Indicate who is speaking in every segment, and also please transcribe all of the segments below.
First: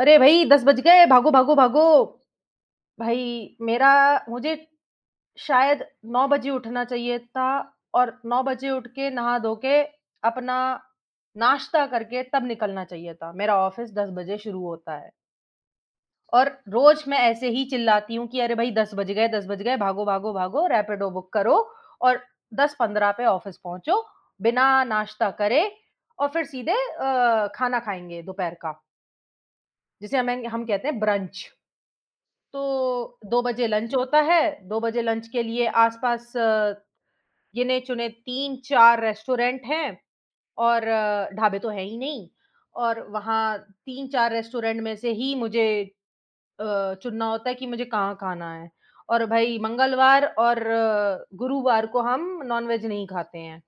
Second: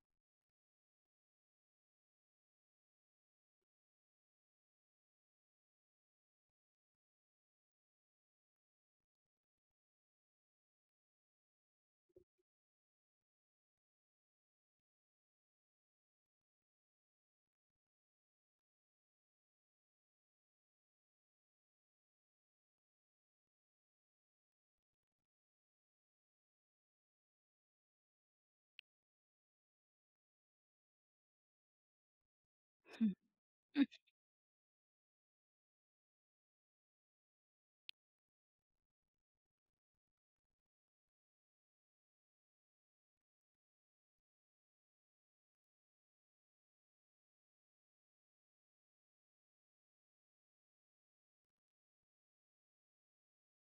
Speaker 1: अरे भई 10 बज गए, भागो, भागो, भागो। भाई मेरा मुझे शायद 9 बजे उठना चाहिए था और 9 बजे उठ के नहा धो के अपना नाश्ता करके तब निकलना चाहिए था। मेरा ऑफ़िस 10 बजे शुरू होता है और रोज़ मैं ऐसे ही चिल्लाती हूँ कि अरे भई 10 बज गए, 10 बज गए, भागो, भागो, भागो, रैपिडो बुक करो और 10:15 पे ऑफ़िस पहुँचो, बिना नाश्ता करे और फिर सीधे खाना खाएँगे दोपहर का, जिसे हमें हम कहते हैं ब्रंच। तो 2 बजे लंच होता है, 2 बजे लंच के लिए आस-पास गिने-चुने 3-4 रेस्टोरेंट हैं और ढाबे तो हैं ही नहीं और वहाँ 3-4 रेस्टोरेंट में से ही मुझे अ, चुनना होता है कि मुझे कहाँ खाना है और भई मंगलवार और गुरुवार को हम नॉन-वेज नहीं खाते हैं।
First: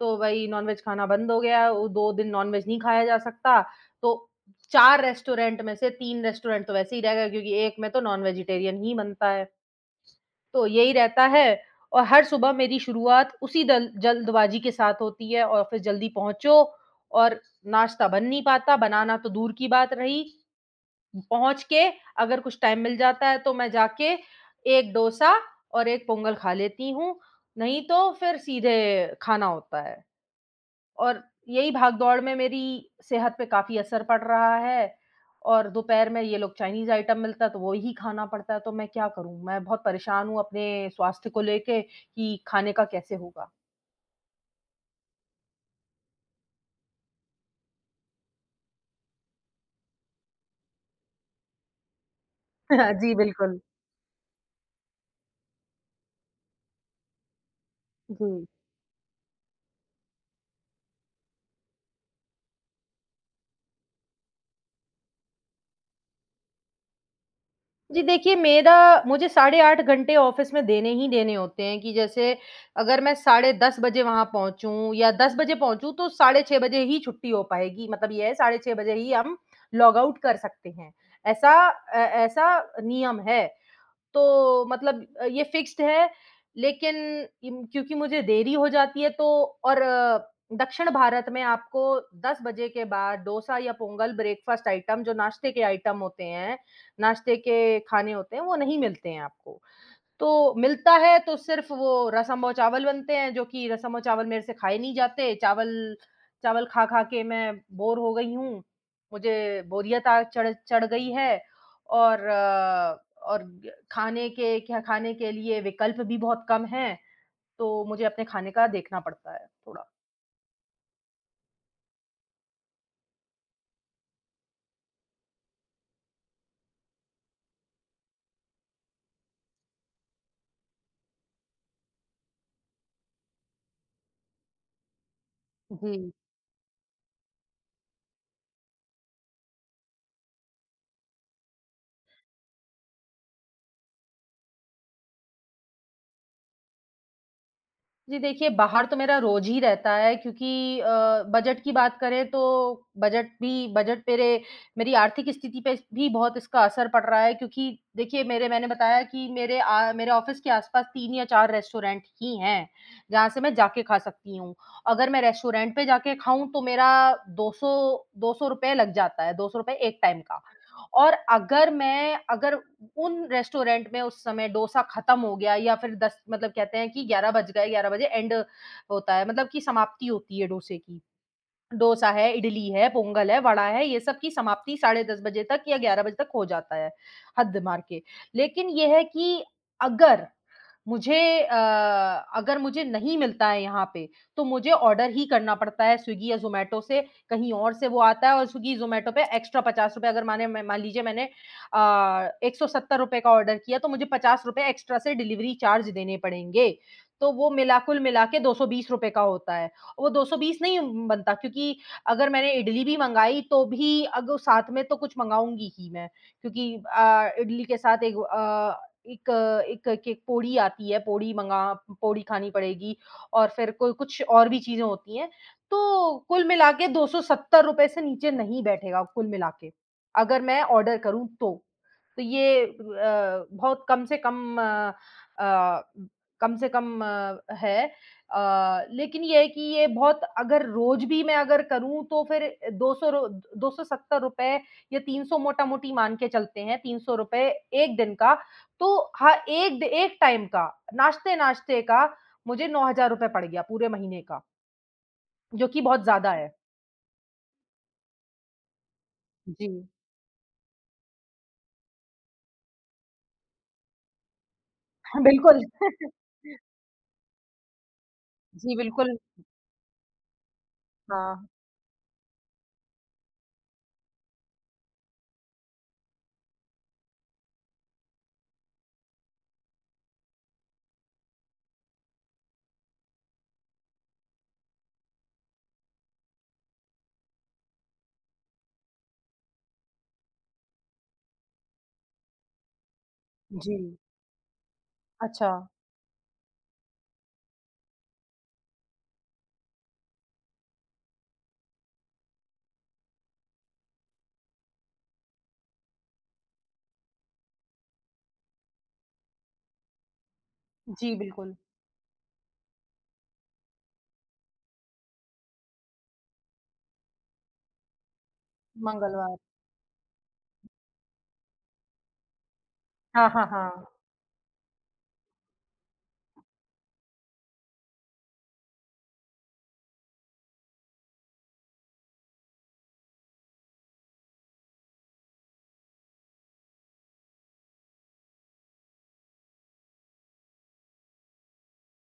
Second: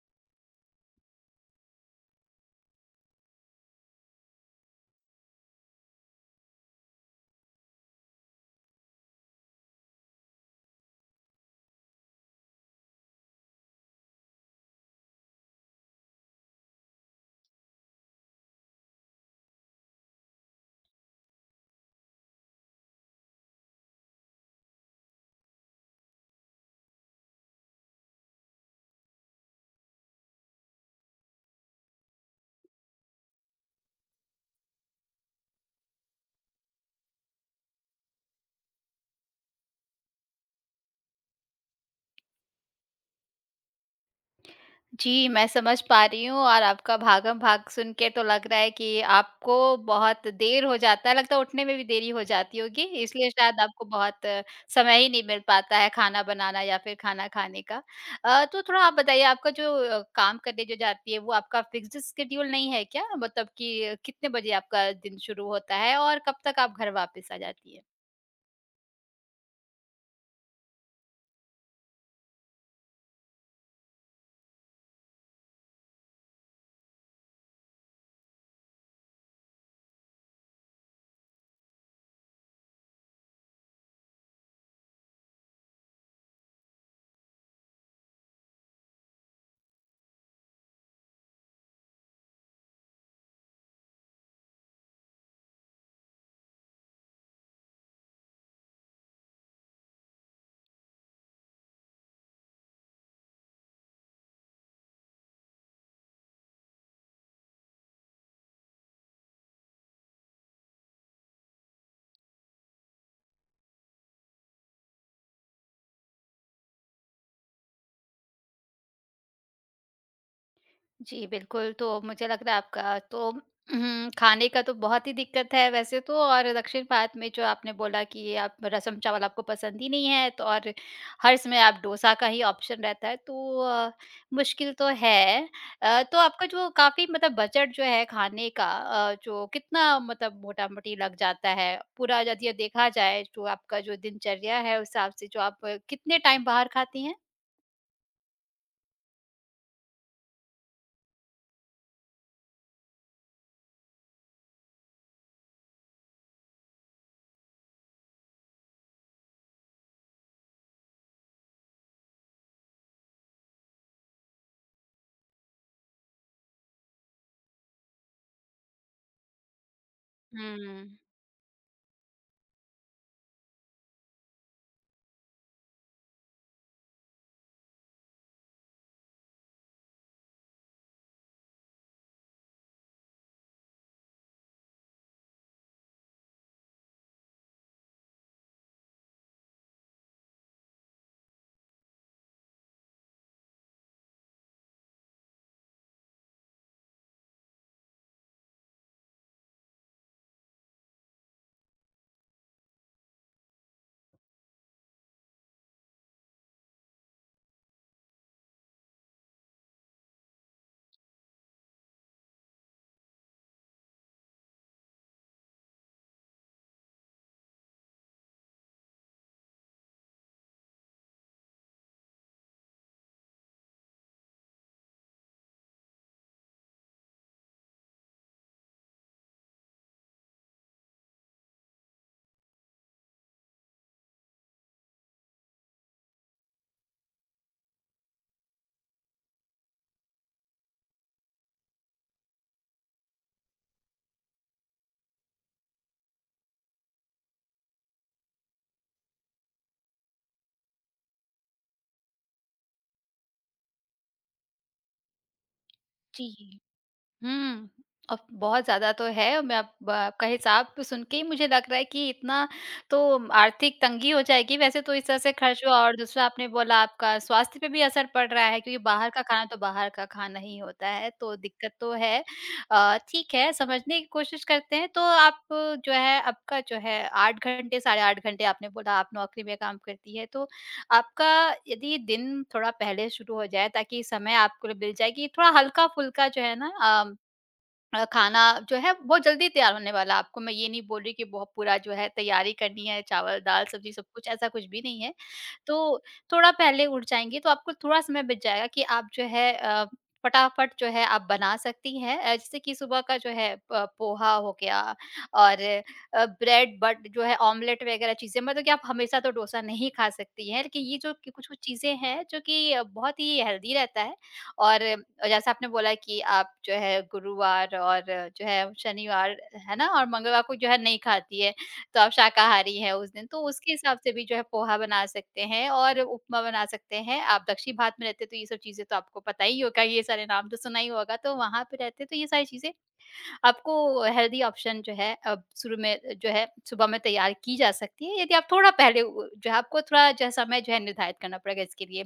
Speaker 1: तो भई नॉन-वेज खाना बंद हो गया, वो 2 दिन नॉन-वेज नहीं खाया जा सकता। तो 4 रेस्टोरेंट में से 3 रेस्टोरेंट तो वैसे ही रह गए क्योंकि 1 में तो नॉन-वेजिटेरियन ही बनता है। तो यही रहता है और हर सुबह मेरी शुरुआत उसी दल जल्दबाजी के साथ होती है, ऑफ़िस जल्दी पहुँचो और नाश्ता बन नहीं पाता, बनाना तो दूर की बात रही। पहुँच के अगर कुछ टाइम मिल जाता है तो मैं जाके 1 डोसा और 1 पोंगल खा लेती हूँ, नहीं तो फिर सीधे खाना होता है। और यही भाग-दौड़ में मेरी सेहत पे काफ़ी असर पड़ रहा है और दोपहर में ये लोग चाइनीज़ आइटम मिलता है तो वही खाना पड़ता है, तो मैं क्या करूँ? मैं बहुत परेशान हूँ अपने स्वास्थ्य को लेके कि खाने का कैसे होगा?
Speaker 2: जी, मैं समझ पा रही हूँ और आपका भागम-भाग सुन के तो लग रहा है कि आपको बहुत देर हो जाता है, लगता है उठने में भी देरी हो जाती होगी,
Speaker 1: जी,
Speaker 2: इसलिए
Speaker 1: बिल्कुल।
Speaker 2: शायद आपको बहुत समय ही नहीं मिल पाता है खाना बनाना या फिर खाना खाने का।
Speaker 1: जी।
Speaker 2: तो थोड़ा आप बताइए, आपका जो काम करने जो जाती है, वो आपका फ़िक्स्ड स्केड्यूल नहीं है क्या? मतलब कि कितने बजे आपका दिन शुरू होता है और कब तक आप घर वापस आ जाती हैं?
Speaker 1: जी देखिए, मेरा मुझे साढ़े 8 घंटे ऑफ़िस में देने ही देने होते हैं कि जैसे अगर मैं साढ़े 10 बजे वहाँ पहुँचूँ या 10 बजे पहुँचूँ तो साढ़े 6 बजे ही छुट्टी हो पाएगी। मतलब ये है साढ़े 6 बजे ही हम लॉग आउट कर सकते हैं। ऐसा नियम है। तो मतलब ये फ़िक्स्ड है लेकिन इम क्योंकि मुझे देरी हो जाती है तो और दक्षिण भारत में आपको 10 बजे के बाद डोसा या पोंगल ब्रेकफ़ास्ट आइटम जो नाश्ते के आइटम होते हैं, नाश्ते के खाने होते हैं, वो नहीं मिलते हैं आपको। तो मिलता है तो सिर्फ़ वो रसम और चावल बनते हैं, जो कि रसम और चावल मेरे से खाए नहीं जाते। चावल चावल खा-खा के मैं बोर हो गई हूँ। मुझे बोरियत आ चढ़ चढ़ गई है और और ग खाने के लिए विकल्प भी बहुत कम हैं, तो मुझे अपने खाने का देखना पड़ता है थोड़ा।
Speaker 2: जी, बिल्कुल, तो मुझे लग रहा है आपका तो खाने का तो बहुत ही दिक्कत है वैसे तो, और दक्षिण भारत में जो आपने बोला कि ये आप रसम चावल आपको पसंद ही नहीं है, तो और हर समय आप डोसा का ही ऑप्शन रहता है, तो मुश्किल तो है।
Speaker 1: जी।
Speaker 2: तो आपका जो काफ़ी मतलब बजट जो है खाने का, जो कितना मतलब मोटा-मोटी लग जाता है? पूरा यदि ये देखा जाए, जो आपका जो दिनचर्या है उस हिसाब से, जो आप कितने टाइम बाहर खाती हैं?
Speaker 1: जी देखिए, बाहर तो मेरा रोज ही रहता है क्योंकि अ, बजट की बात करें तो बजट भी बजट मेरे मेरी आर्थिक स्थिति पे भी बहुत इसका असर पड़ रहा है क्योंकि देखिए मेरे मैंने बताया कि मेरे ऑफिस के आसपास 3 या 4 रेस्टोरेंट ही हैं, जहाँ से मैं जाके खा सकती हूँ। अगर मैं रेस्टोरेंट पे जाके खाऊँ तो मेरा 200 ₹200 लग जाता है, ₹200 एक टाइम का।
Speaker 2: हुँ,
Speaker 1: और अगर मैं अगर उन रेस्टोरेंट में उस समय डोसा खत्म हो गया या फिर 10 मतलब कहते हैं कि 11 बज गए 11 बजे एंड होता है मतलब कि समाप्ति होती है डोसे की। डोसा है, इडली है, पोंगल है, वड़ा है, ये सब की समाप्ति 10:30 बजे तक या 11 बजे तक हो जाता है, हद मार के। लेकिन ये है कि अगर मुझे अ, अगर मुझे नहीं मिलता है यहाँ पे, तो मुझे ऑर्डर ही करना पड़ता है स्विगी या ज़ोमैटो से, कहीं और से वो आता है और स्विगी, ज़ोमैटो पे एक्स्ट्रा ₹50 अगर माने मैं मान लीजिए मैंने अ, ₹170 का ऑर्डर किया, तो मुझे ₹50 एक्स्ट्रा से डिलिवरी चार्ज देने पड़ेंगे। तो वो मिला कुल मिला के ₹220 का होता है। और वो 220 नहीं बनता क्योंकि अगर मैंने इडली भी मँगाई, तो भी अग साथ में तो कुछ मँगाऊँगी ही मैं क्योंकि इडली के साथ एक के पोड़ी आती है, पोड़ी खानी पड़ेगी और फिर कोई कुछ और भी चीज़ें होती हैं। तो कुल मिला के ₹270 से नीचे नहीं बैठेगा कुल मिला के, अगर मैं ऑर्डर करूँ तो। तो ये अ, बहुत कम से कम अ अ, कम से कम अ, है अ, लेकिन ये है कि ये बहुत अगर रोज़ भी मैं अगर करूँ तो फिर 200 रो ₹270 या 300 मोटा-मोटी मान के चलते हैं, ₹300 1 दिन का तो हाँ, एक टाइम का, नाश्ते-नाश्ते का मुझे ₹9,000 पड़ गया पूरे महीने का, जो कि बहुत ज़्यादा है।
Speaker 2: जी। हुँ। अब बहुत ज़्यादा तो है, मैं
Speaker 1: जी।
Speaker 2: अब आपका हिसाब तो सुन के ही मुझे लग रहा है कि इतना तो आर्थिक तंगी हो जाएगी, वैसे तो इस तरह
Speaker 1: हाँ,
Speaker 2: से खर्च
Speaker 1: बिल्कुल।
Speaker 2: हुआ। और दूसरा, आपने बोला आपका स्वास्थ्य पे भी असर पड़ रहा है,
Speaker 1: जी,
Speaker 2: क्योंकि बाहर
Speaker 1: बिल्कुल।
Speaker 2: का खाना तो बाहर का खाना ही होता है, तो
Speaker 1: हाँ,
Speaker 2: दिक्कत तो है। ठीक है, समझने की कोशिश करते हैं। तो आप जो है, आपका जो है 8 घंटे, साढ़े 8 घंटे आपने बोला आप नौकरी में काम करती हैं, तो आपका यदि दिन थोड़ा पहले शुरू हो जाए ताकि समय आपको मिल जाए कि थोड़ा हल्का-फुल्का जो है ना, खाना जो है बहुत जल्दी तैयार होने वाला है। आपको मैं ये नहीं बोल रही कि बहुत पूरा जो है तैयारी करनी है, चावल, दाल,
Speaker 1: जी।
Speaker 2: सब्ज़ी सब कुछ, ऐसा कुछ भी नहीं है।
Speaker 1: अच्छा,
Speaker 2: तो थोड़ा पहले उठ जाएँगी तो आपको थोड़ा समय बच जाएगा कि आप जो है फटाफट जो है आप बना सकती हैं। जैसे कि सुबह का जो है प पोहा हो गया और ब्रेड बट जो है ऑमलेट वग़ैरह चीज़ें। मतलब कि आप हमेशा तो डोसा नहीं खा सकती हैं। लेकिन ये जो
Speaker 1: जी,
Speaker 2: कि
Speaker 1: बिल्कुल,
Speaker 2: कुछ-कुछ चीज़ें हैं जो कि बहुत ही हेल्दी रहता है। और जैसे आपने बोला कि आप जो है गुरुवार और जो है शनिवार,
Speaker 1: मंगलवार।
Speaker 2: है ना, और मंगलवार को जो है नहीं खाती है, तो आप शाकाहारी है उस दिन,
Speaker 1: हाँ,
Speaker 2: तो
Speaker 1: हाँ,
Speaker 2: उसके
Speaker 1: हाँ।
Speaker 2: हिसाब से भी जो है पोहा बना सकते हैं और उपमा बना सकते हैं। आप दक्षिण भारत में रहते हैं, तो ये सब चीजें तो आपको पता ही होगा, ये सारे नाम तो सुना ही होगा, तो वहां पे रहते हैं, तो ये सारी चीजें आपको हेल्दी ऑप्शन जो है, अब शुरू में जो है सुबह में तैयार की जा सकती है यदि आप थोड़ा पहले उ जो है आपको थोड़ा जो है समय जो है निर्धारित करना पड़ेगा इसके लिए।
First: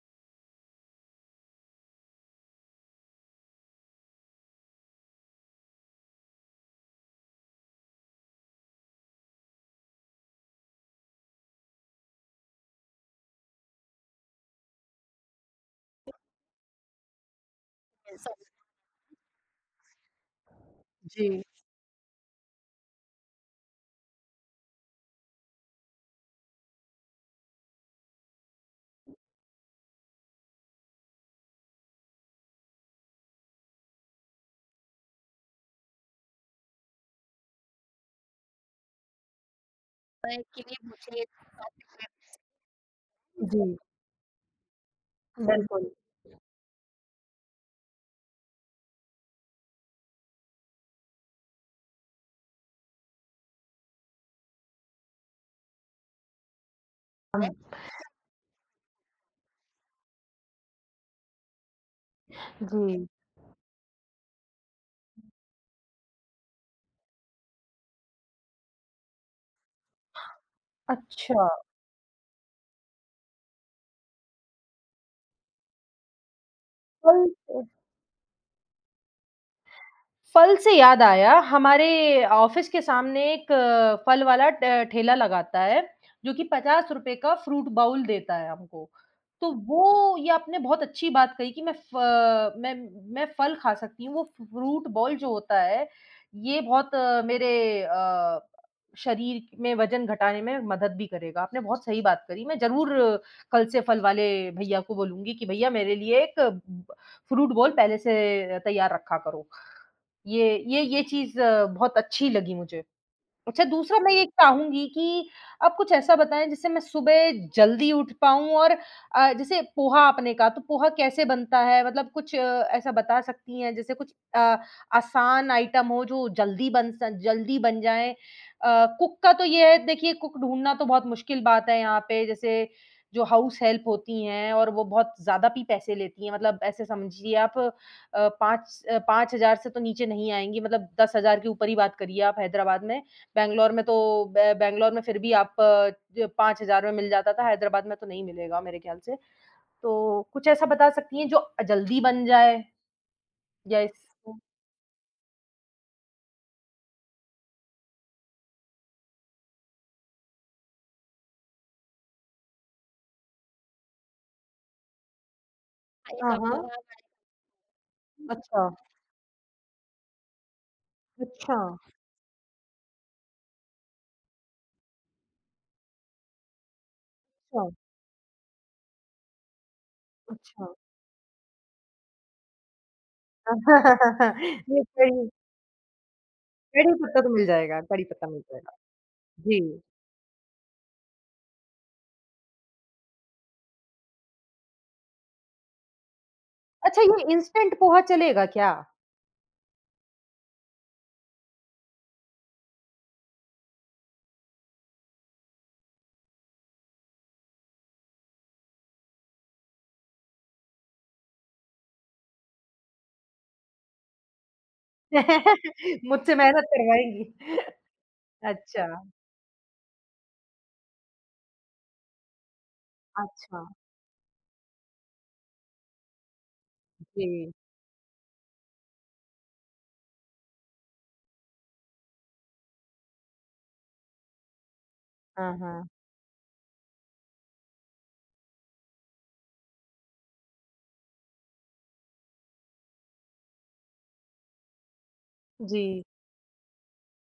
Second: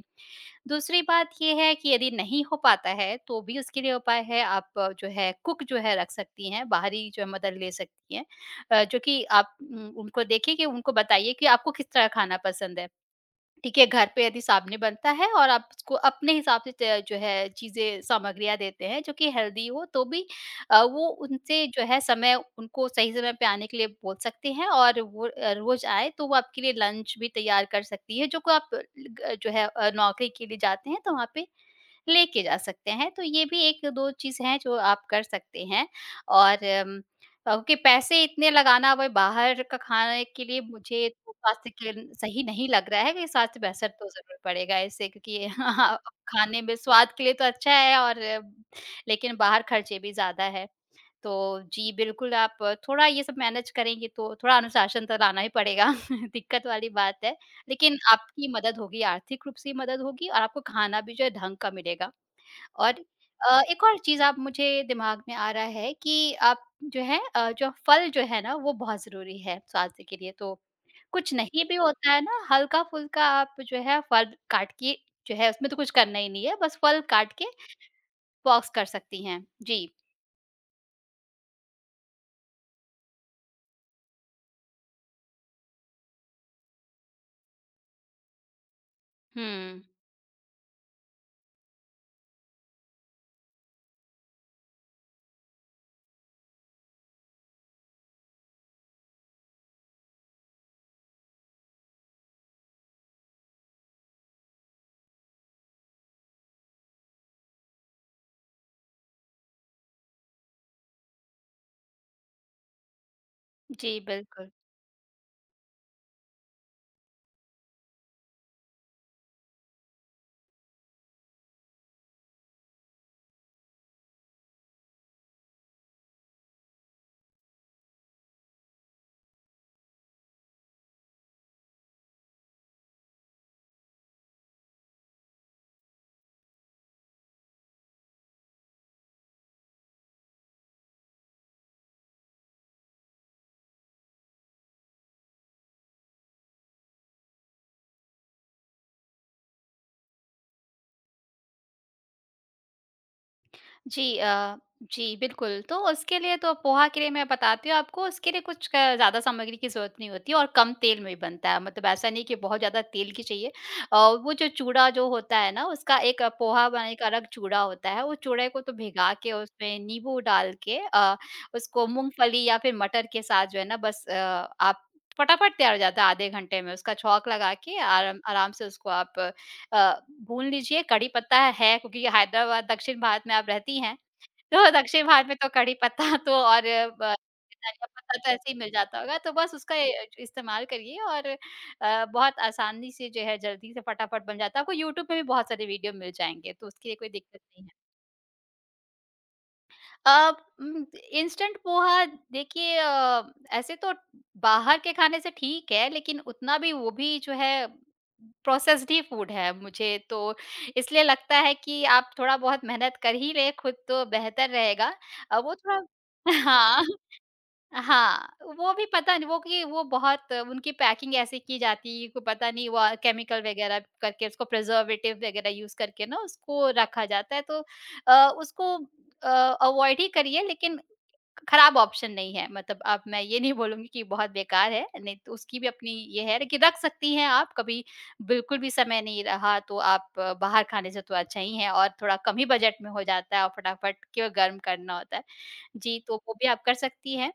Speaker 2: दूसरी बात ये है कि यदि नहीं हो पाता है, तो भी उसके लिए उपाय है। आप जो है कुक जो है रख सकती हैं, बाहरी जो है मदद ले सकती हैं। जो कि आप उनको देखिए कि उनको बताइए कि आपको किस तरह खाना पसंद है। ठीक है, घर पे यदि सामने बनता है और आप उसको अपने हिसाब से त जो है चीज़ें सामग्रियाँ देते हैं जो कि हेल्दी हो, तो भी वो
Speaker 1: जी,
Speaker 2: उनसे जो है समय उनको सही समय पे आने के लिए बोल सकते हैं, और वो रोज़ आए तो वो आपके लिए लंच भी तैयार कर सकती है, जो को आप अ, ग जो है नौकरी के लिए जाते हैं तो वहाँ पे लेके जा सकते हैं। तो ये भी 1-2 चीज़ हैं जो आप कर सकते हैं। और क्योंकि पैसे इतने लगाना भाई बाहर का खाने के लिए, मुझे तो स्वास्थ्य के लिए सही नहीं लग रहा है कि स्वास्थ्य
Speaker 1: जी,
Speaker 2: बेहतर तो ज़रूर पड़ेगा इससे, क्योंकि
Speaker 1: बिल्कुल।
Speaker 2: खाने में स्वाद के लिए तो अच्छा है, और लेकिन बाहर खर्चे भी ज़्यादा है। तो जी, बिल्कुल। आप थोड़ा ये सब मैनेज करेंगे तो थोड़ा अनुशासन तो लाना ही पड़ेगा, दिक्कत वाली बात है। लेकिन आपकी मदद होगी, आर्थिक रूप से मदद होगी, और आपको खाना भी जो है ढंग का मिलेगा। और
Speaker 1: जी,
Speaker 2: एक और चीज़ आप, मुझे दिमाग में आ रहा है कि आप जो है, जो फल जो है ना वो बहुत ज़रूरी है स्वास्थ्य के लिए। तो कुछ
Speaker 1: अच्छा,
Speaker 2: नहीं भी होता है ना, हल्का-फुल्का आप जो है फल काट के, जो है उसमें तो कुछ करना ही नहीं है, बस फल काट
Speaker 1: कल
Speaker 2: के बॉक्स कर सकती हैं। जी।
Speaker 1: फल से याद आया, हमारे ऑफ़िस के सामने एक फल वाला ट ठेला लगाता है, जो कि ₹50 का फ्रूट बाउल देता है हमको। तो
Speaker 2: हुँ।
Speaker 1: वो ये आपने बहुत अच्छी बात कही कि मैं फ मैं फल खा सकती हूँ, वो फ्रूट बाउल जो होता है, ये बहुत मेरे शरीर में वज़न घटाने में मदद भी करेगा। आपने बहुत सही बात करी, मैं ज़रूर कल से फल वाले भैया को बोलूँगी कि भैया मेरे लिए एक ब फ्रूट बाउल पहले से तैयार रखा करो। ये चीज़ बहुत अच्छी लगी मुझे। अच्छा, दूसरा
Speaker 2: जी,
Speaker 1: मैं ये
Speaker 2: बिल्कुल।
Speaker 1: चाहूँगी कि आप कुछ ऐसा बताएँ जिससे मैं सुबह जल्दी उठ पाऊँ और जैसे पोहा आपने कहा, तो पोहा कैसे बनता है? मतलब कुछ ऐसा बता सकती हैं जैसे कुछ आसान आइटम हो जो जल्दी बन जाएँ? कुक का तो ये है देखिए कुक ढूँढना तो बहुत मुश्किल बात है यहाँ पे जैसे जो हाउस हेल्प होती हैं और वो बहुत ज़्यादा भी पैसे लेती हैं मतलब ऐसे समझिए आप 5 5,000 से तो नीचे नहीं आएँगी मतलब 10,000 के ऊपर ही बात करिए आप हैदराबाद में। बैंगलोर में तो बै बैंगलोर में फिर भी आप ज 5,000 में मिल जाता था, हैदराबाद में तो नहीं मिलेगा मेरे ख्याल से। तो कुछ ऐसा बता सकती हैं जो जल्दी बन जाए या
Speaker 2: जी,
Speaker 1: इसको
Speaker 2: जी, बिल्कुल। तो उसके लिए, तो पोहा के लिए मैं बताती हूँ आपको, उसके लिए कुछ क ज़्यादा सामग्री की ज़रूरत नहीं होती है और कम तेल में भी बनता है, मतलब ऐसा नहीं कि बहुत ज़्यादा तेल की चाहिए। अ, वो जो चूड़ा जो होता है ना, उसका एक
Speaker 1: हाँ, ऐसा
Speaker 2: पोहा
Speaker 1: हाँ।
Speaker 2: बनाने का अलग चूड़ा होता है, वो चूड़े को
Speaker 1: बता
Speaker 2: तो भिगा के उसमें नींबू डाल के,
Speaker 1: अच्छा,
Speaker 2: उसको मूँगफली या फिर मटर के साथ जो है ना, बस आप फटाफट तैयार हो जाता है आधे घंटे में, उसका छौंक लगा
Speaker 1: अच्छा, अच्छा,
Speaker 2: के आराम आराम से उसको आप अ, भून
Speaker 1: अच्छा।
Speaker 2: लीजिए। कड़ी पत्ता है, क्योंकि हैदराबाद दक्षिण भारत में आप रहती हैं, तो
Speaker 1: ये
Speaker 2: दक्षिण भारत
Speaker 1: कढ़ी
Speaker 2: में तो कड़ी पत्ता तो, और
Speaker 1: कढ़ी
Speaker 2: ब
Speaker 1: पत्ता तो मिल जाएगा,
Speaker 2: धनिया
Speaker 1: कढ़ी
Speaker 2: पत्ता
Speaker 1: पत्ता
Speaker 2: तो
Speaker 1: मिल
Speaker 2: ऐसे ही मिल
Speaker 1: जाएगा।
Speaker 2: जाता होगा, तो बस
Speaker 1: जी।
Speaker 2: उसका ए इस्तेमाल करिए, और बहुत आसानी से जो है जल्दी से फटाफट बन जाता है। आपको यूट्यूब पे भी बहुत सारे वीडियो मिल जाएँगे, तो उसके लिए
Speaker 1: अच्छा
Speaker 2: कोई
Speaker 1: ये
Speaker 2: दिक्कत नहीं
Speaker 1: इंस्टेंट
Speaker 2: है।
Speaker 1: पोहा चलेगा क्या?
Speaker 2: अब इंस्टेंट पोहा, देखिए, ऐसे तो बाहर के खाने से ठीक है, लेकिन उतना भी वो भी जो है प्रोसेस्ड ही फूड है। मुझे तो इसलिए लगता है कि आप थोड़ा बहुत मेहनत कर ही लें खुद, तो बेहतर रहेगा। वो थोड़ा
Speaker 1: मुझसे मेहनत
Speaker 2: हाँ।
Speaker 1: करवाएँगी।
Speaker 2: हाँ, वो भी
Speaker 1: अच्छा,
Speaker 2: पता नहीं वो कि वो, बहुत उनकी पैकिंग ऐसे की जाती है, को पता नहीं वो केमिकल
Speaker 1: अच्छा।
Speaker 2: वगैरह करके उसको, प्रिजर्वेटिव वगैरह यूज़ करके ना उसको रखा जाता है,
Speaker 1: जी।
Speaker 2: तो उसको अवॉइड ही करिए, लेकिन खराब ऑप्शन नहीं है। मतलब अब मैं ये नहीं बोलूँगी कि बहुत बेकार है, नहीं तो
Speaker 1: हाँ,
Speaker 2: उसकी भी
Speaker 1: हाँ।
Speaker 2: अपनी ये है, लेकिन रख सकती हैं आप। कभी बिल्कुल भी समय नहीं रहा तो आप, बाहर खाने से तो अच्छा ही है, और थोड़ा कम ही बजट में हो जाता है और फटाफट क्यों गर्म करना होता है। जी,
Speaker 1: जी,
Speaker 2: तो वो भी आप कर सकती हैं।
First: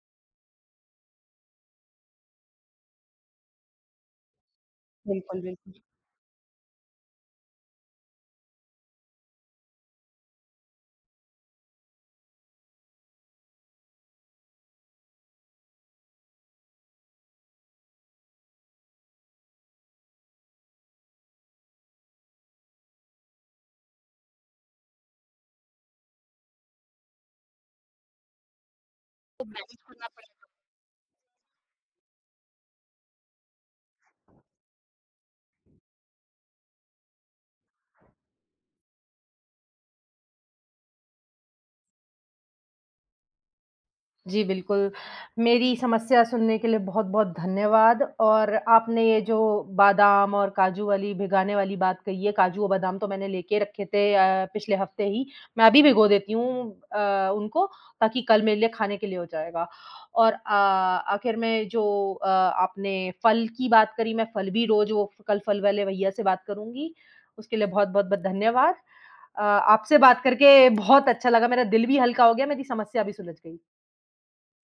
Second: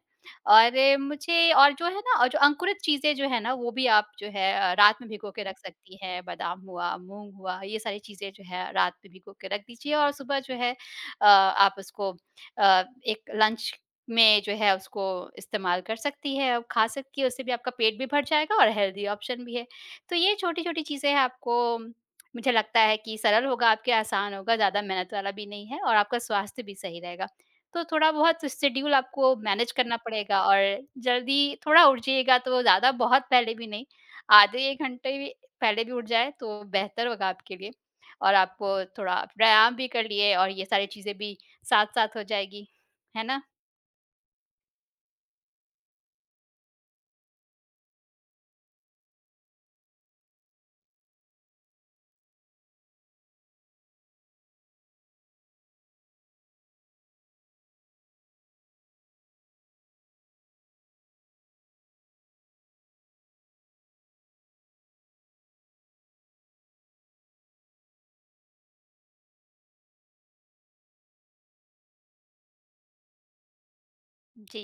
Speaker 2: और मुझे और जो है ना, और जो अंकुरित चीज़ें जो है ना, वो भी आप जो है रात में भिगो के
Speaker 1: बिल्कुल,
Speaker 2: रख
Speaker 1: बिल्कुल।
Speaker 2: सकती हैं, बादाम हुआ, मूँग हुआ, ये सारी चीज़ें जो है रात में भिगो के रख दीजिए और सुबह जो है आप उसको एक लंच में जो है उसको इस्तेमाल कर सकती हैं, आप खा सकती हैं, उससे भी आपका पेट भी भर जाएगा और हेल्दी ऑप्शन भी है। तो ये छोटी-छोटी चीज़ें हैं आपको, मुझे लगता है कि सरल होगा, आपके लिए आसान होगा, ज़्यादा मेहनत वाला भी नहीं है, और आपका स्वास्थ्य भी सही रहेगा। तो थोड़ा-बहुत शेड्यूल आपको मैनेज करना पड़ेगा, और जल्दी थोड़ा उठिएगा, तो ज़्यादा बहुत पहले भी नहीं, आधे 1 घंटे भी पहले भी उठ जाएँ तो बेहतर होगा आपके लिए, और आपको थोड़ा व्यायाम भी कर लिए और ये सारी चीज़ें भी साथ-साथ हो जाएगी, है ना?
Speaker 1: जी, बिल्कुल। मेरी समस्या सुनने के लिए बहुत-बहुत धन्यवाद और आपने ये जो बादाम और काजू वाली भिगाने वाली बात कही है, काजू और बादाम तो मैंने लेके रखे थे पिछले हफ्ते ही। मैं अभी भिगो देती हूँ उनको ताकि कल मेरे लिए खाने के लिए हो जाएगा। और आखिर में जो आपने फल की बात करी, मैं फल भी रोज़ वो कल फल वाले भैया से बात करूँगी। उसके लिए बहुत-बहुत ब धन्यवाद। आपसे बात करके बहुत अच्छा लगा, मेरा दिल भी हल्का हो गया, मेरी समस्या भी सुलझ गई।
Speaker 2: जी।